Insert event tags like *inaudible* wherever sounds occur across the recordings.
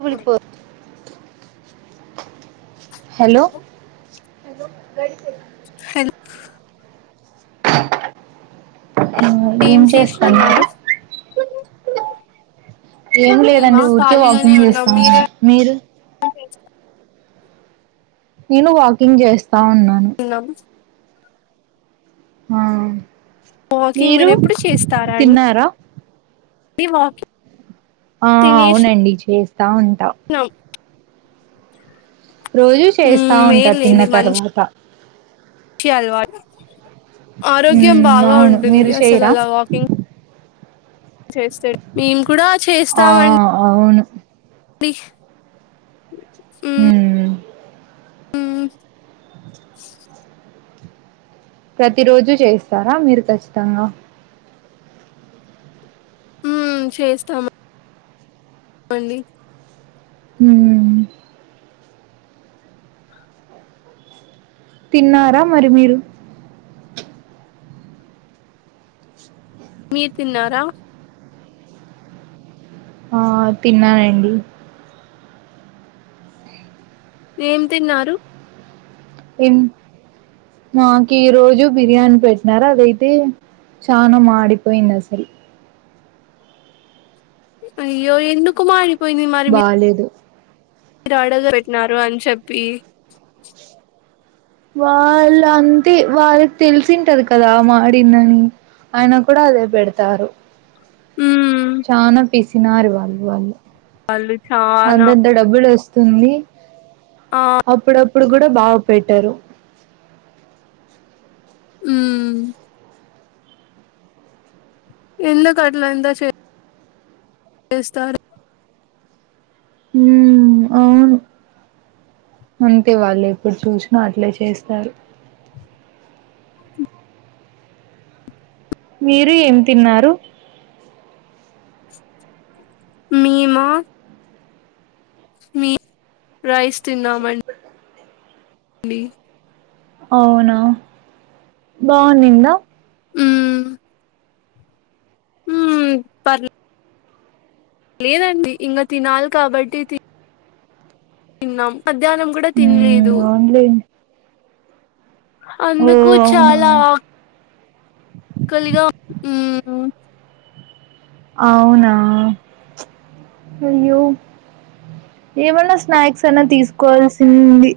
*unintelligible* hello hello గడి hello ఏం చేస్తున్నారండి ఏం మేమా లేదండి ఊరికే వాకింగ్ చేస్తాము మీరు అే నేను వాకింగ్ చేస్తా ఉన్నాను ఇంకేంటి ఆ వాకింగ్ మీరు ఎప్పుడు తిన్నారా తిని వాకింగ్ ఆ అవునండి చేస్తా ఉంటా నా రోజూ చేస్తా ఉంటారు తిన్న మేల్లేండి మంచి తర్వాత అలవాటు ఆరోగ్యం ఉమ్ బాగా అవును ఉంటుంది మీరు అసలు చేయరా అలా వాకింగ్ చేస్తే మేం కు కూడా చేసి ఆ అవును పీ ఉమ్ ఉమ్ ప్రతి రోజు చేస్తారా మీరు ఖచ్చితంగా ఉమ్ చేస్తాము చెప్పండి ఉమ్ తిన్నారా మరి మీరు మీరు తిన్నారా ఆ తిన్నానండి ఏం తిన్నారు ఇం మాకు ఈరోజు బిర్యానీ పెట్టినారు అదైతే చానా మాడిపోయింది అసలు అయ్యో ఎందుకు మాడి బాలేేదు మీరు ఆడగ పెట్టినారు అని చెప్పి వాళ్ళు అంతే వాళ్ళకి తెలిసింటది కదా మాడిందని ఆయిన కూడా అదే పెడతారు ఉమ్ చానా పీసినారు వాళ్ళు వాళ్ళు వాళ్ళు చానా అంతంత డబ్బులు వస్తుంది ఆ అప్పుడప్పుడు కూడా బాగు పెట్టారు ఉమ్ ఎందుకట్లా ఇంత చేస్తారు ఉమ్ అవును అంతే వాళ్ళు ఎప్పుడు చూసినా అట్లే చేస్తారు మీరు ఏం తిన్నారు మేమా మీ రైస్ తిన్నామండి డీ అవునా బావునిందా ఉమ్ ఉమ్ పర్ లేదండి ఇంకా తినాలి కాబట్టి తిన్నాం మధ్యాహ్నం కూడా ఉమ్ తినలేదు అవునులే ఓ అందుకు అవునా చాలా ఆకలిగా ఉహు అవునా అయ్యో ఏమన్నా స్నాక్స్ అయినా తీసుకోవాల్సింది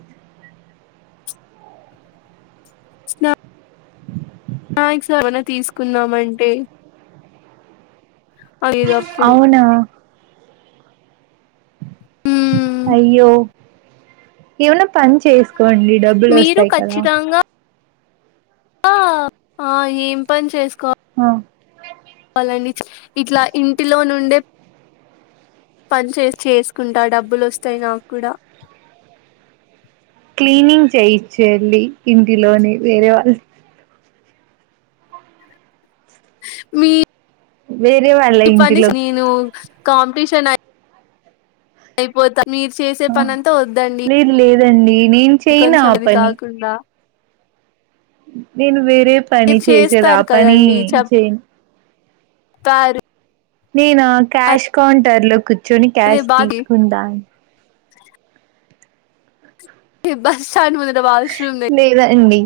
స్నా స్నాక్స్ ఎమ్మనా తీసుకుందామంటే ఐదు అప్పుడు అవునా మ్మ్ అయ్యో ఏమన్న పని చేసుకోండి డబ్బులు మీరు వస్తాయి కదా ఆ ఆ ఏం పని చేసుకోవాల ఆ వాళ్ళని చ్ ఇట్లా ఇంటిలో నుండే పని చేసి చేసుకుంటా డబ్బులు వస్తాయి నాకు కూడా క్లీనింగ్ చేయిచ్చు వెళ్ళి ఇంటిలోనే వేరే వాళ్ళ మీ వేరే వాళ్ళ ఇప్పటి ఇంటిలో నుంచి నేను కాంపిటీషన్ అయిపోతా మీరు చేసే ఆ పని అంతా వద్దండి లేదు లేదండి నేను చేయను కొంచెం ఆ ఇది పని కాకుండా నేను వేరే పని మీరు చేసేది ఆ చేస్తారు పని చేయను తారు నేనా క్యాష్ కౌంటర్ లో కూర్చొని అదే క్యాష్ బాధ తీసుకుంటాను ఇ బస్ స్టాండ్ ముందర వాష్ రూమ్ దగ్గర లేదండి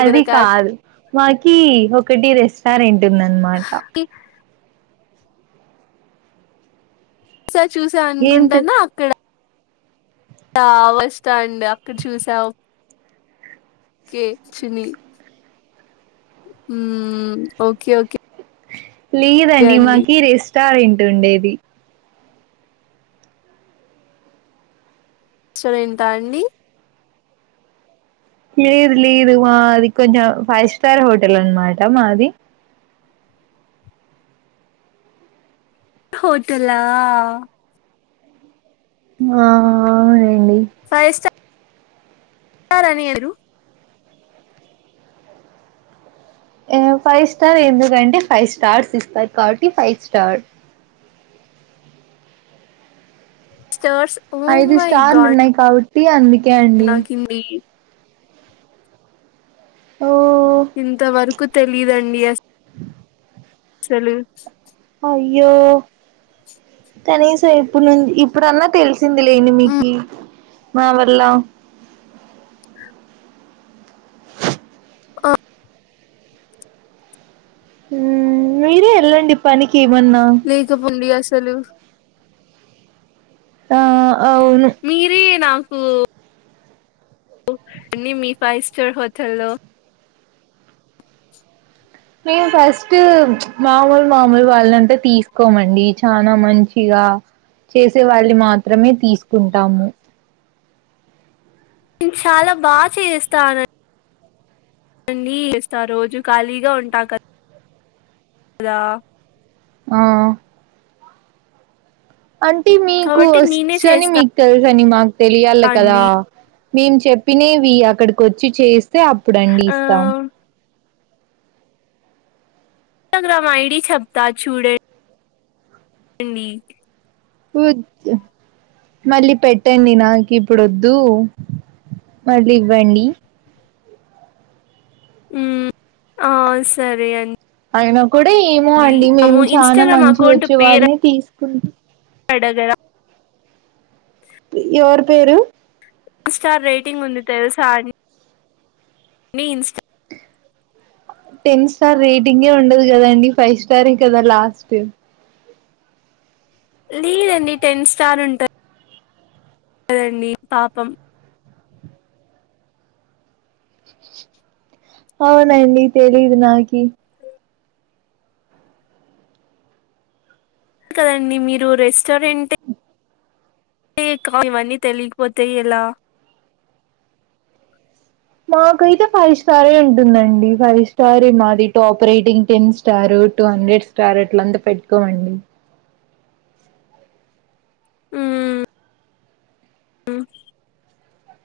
అది కాదు మాకి ఒకటి రెస్టారెంట్ ఉందన్నమాట కి ఒకసారి చూసా ఏం తె అనుకుంటానా అక్కడ బస్ స్టాండ్ అక్కడ చూసావు కే చీని ఉమ్ ఓకే ఓకే లేదండి అండి మాకి రెస్టారెంట్ ఉండేది సో రేంత అండి లేదు లేదు మాది కొంచెం ఫైవ్ స్టార్ హోటల్ అన్నమాట మాది హోటలా ఆ అవునండి ఫైవ్ స్టార్ ఇంకా రానియరు ఎ ఫైవ్ స్టార్ ఎందుకంటే ఫైవ్ స్టార్స్ ఇస్తారు కాబట్టి ఫైవ్ స్టార్ స్టార్స్ ఓ ఐదు మై స్టార్లు గాడ్ ఉన్నాయి కాబట్టి అందుకే అండి రి ఓ ఇంతవరకు తెలీదండి అస్ అసలు అయ్యో కనీసం ఇప్పుడు నుంచి ఇప్పుడన్నా తెలుసు ఎంది లెంది మీకి మా వల్ల ఉమ్ మీరే ఎళ్ళండి పనికి ఏమన్నా లేక పొండి అసలు ఆ అవును మీరే నాకు అండి మీ ఫైవ్ స్టార్ హోటల్లో మేము ఫస్ట్ మామూలు మామూలు వాళ్ళంటే తీసుకోమండి చానా మంచిగా చేసే వాళ్ళని మాత్రమే తీసుకుంటాము నేన్ చాలా బా చేస్తానం నండి చేస్తా రోజు ఖాళీగా ఉంటా క దా ఆ అంటే మీకు కాబట్టి నేనే వొచ్చని చేస్తా మీకు తెలుసని మాకు తెలియాల కదా అండి మేము చెప్పినేవి అక్కడికొచ్చి చేస్తే అప్పుడండి ఆ ఇస్తాం న్స్టాగ్రామ్ ఐడి చెప్తా చూడం *inaudible* డి ఊజ్ మళ్ళీ పెట్టండి నాకు ఇప్పుడు ఒద్దు మళ్ళీ ఇవ్వండి ఉమ్మ్ ఆ సరే అం అయినా కూడా ఏమో అండి మేము చానా ఇన్స్టాగ్రామ్ మంచిగా వచ్చే వాళ్ళనే తీసుకుంట అడగడా ఎవరి పేరు స్టార్ రేటింగ్ ఉంది తెలుసా అం నీ ఇన్స్టా టెన్ స్టార్ రేటింగే ఉండదు కదండి ఫైవ్ స్టారే కదా లాస్ట్ లేదండి టెన్ స్టార్ ఉంట *inaudible* దండి పాపం అవునండి తెలీదు నాకి కదండి మీరు రెస్టారెంటే ఇక ఇవన్నీ తెలికపోతే ఎలా మాకైతే ఫైవ్ స్టారే ఉంటుందండి ఫైవ్ స్టారే మాది top rating ten star two hundred star అట్లంతా పెట్టుకోమండి ఉమ్మ్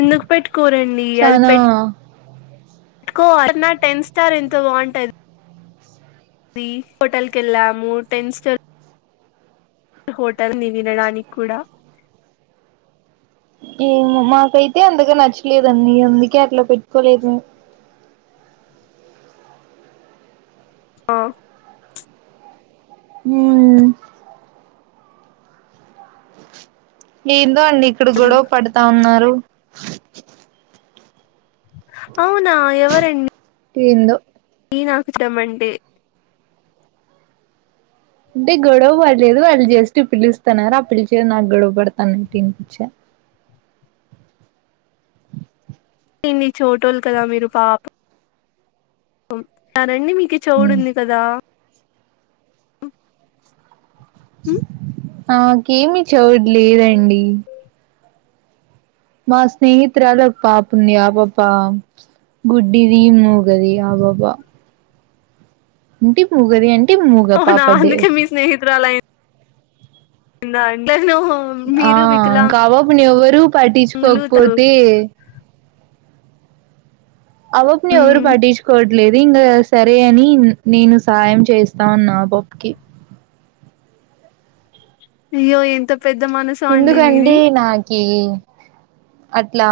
ఎందుకు పెట్టుకోరండి అది చానా పె ట్టుకో అయినా టెన్ స్టార్ ఎంత బాగుంట ది హోటల్‌కి ఎళ్ళాము టెన్ స్టార్ హోటల్‌ ని వినడానికి కూడా ఏమో మాకైతే అంతగా నచ్చలేదండి అందుకే అట్లా పెట్టుకోలేదు ఆ ఉమ్ ఏందో అండి ఇక్కడ అది గొడవ పడతా ఉన్నారు అవునా ఎవరం ఏందో డి నాకు చెమండి అంటే గొడవ పడ్లేదు వాళ్ళు జస్ట్ పిలుస్తున్నారు ఆ పిలిచేది నాకు గొడవ పడుతన్నట్టు ఈనిపిచ్చా ఎన్ని చెవిటోళ్లు కదా మీరు పా *inaudible* పం కదండి మీకి చౌడు మ్మ్ ఉంది కదా మ్మ్ నాకేమీ చౌడ్ లేదండి మా స్నేహితురాలు ఒక పాప ఉంది ఆ పాప గుడ్డిది మూగది ఆ పాప అంటే ముగది అంటే ముగ అవునా అందుకే మీ స్నేహితురాలు అయ్యిం *inaudible* దా ఎట్లేట్లో ఆ ఇంకా ఆ పాపను ఎవ్వరు పట్టిచుకోకపోతే ఆ పాపని ఎవరూ మ్మ్ పట్టిచుకోవ లేదు ఇంగా సరే అని నేను సహాయం చేస్తా ఉన్నా ఆ పాపకి అయ్యో ఎంత పెద్ద మనసో అండి మీది అట్ల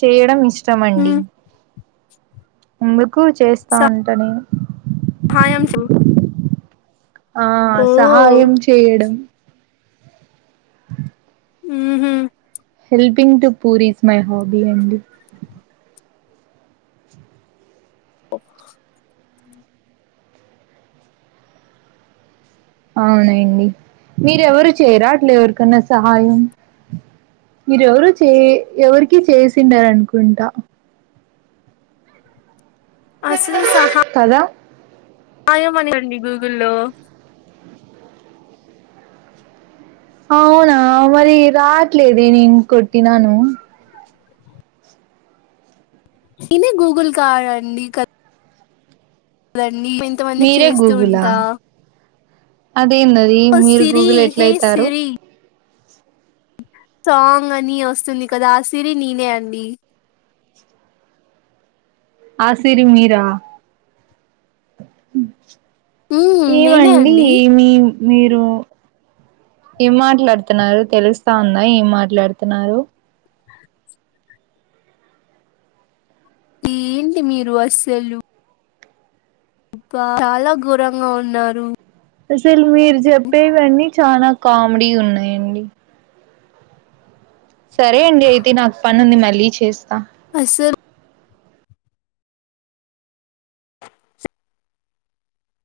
చేయడం ఇష్ ఇష్టమండి మ్మ్ అందుకు చేస్త ఉంట నేను *unintelligible* ఆ సహాయం ఊహు చేయడం ఆ ఉహు helping to poor is my hobby అండి ఓ అవునండి మీరెవరు చేయర అట్ల ఎవరికన్నా సహాయం మీరెవరు చే ఎవరికి చేసిండరు అనుకుంటా అసలు సహా కదా *unintelligible* అండి గూగుల్లో అవునా మరి రావట్లేదే నేను కొట్టినాను *unintelligible* గూగుల్ కార్ అండి *unintelligible* ఇంతమందికి మీరే చేస్తూ ఉంట గూగులా అదేందది మీరు సిరి గూగుల్ ఎట్ల హే అయితారు సిరి సాంగ్ అని వస్తుంది కదా ఆ సిరి నేనే అండి ఆ సిరి మీర మ్మ్ నేనే ఏమండి అండి మీ మీరు ఏం మాట్లాడుతున్నారు తెలుస్త ఉందా ఏం మాట్లాడుతున్నారు ఏంటి మీరు అస్సలు అబ్బా చాల ఘోరంగా ఉన్నారు అసలు మీరు చెప్పేవన్నీ చాల కామెడీ ఉన్నాయండి సరే అండి అయితే నాకు పని ఉంది మళ్ళీ చేస్త అసల్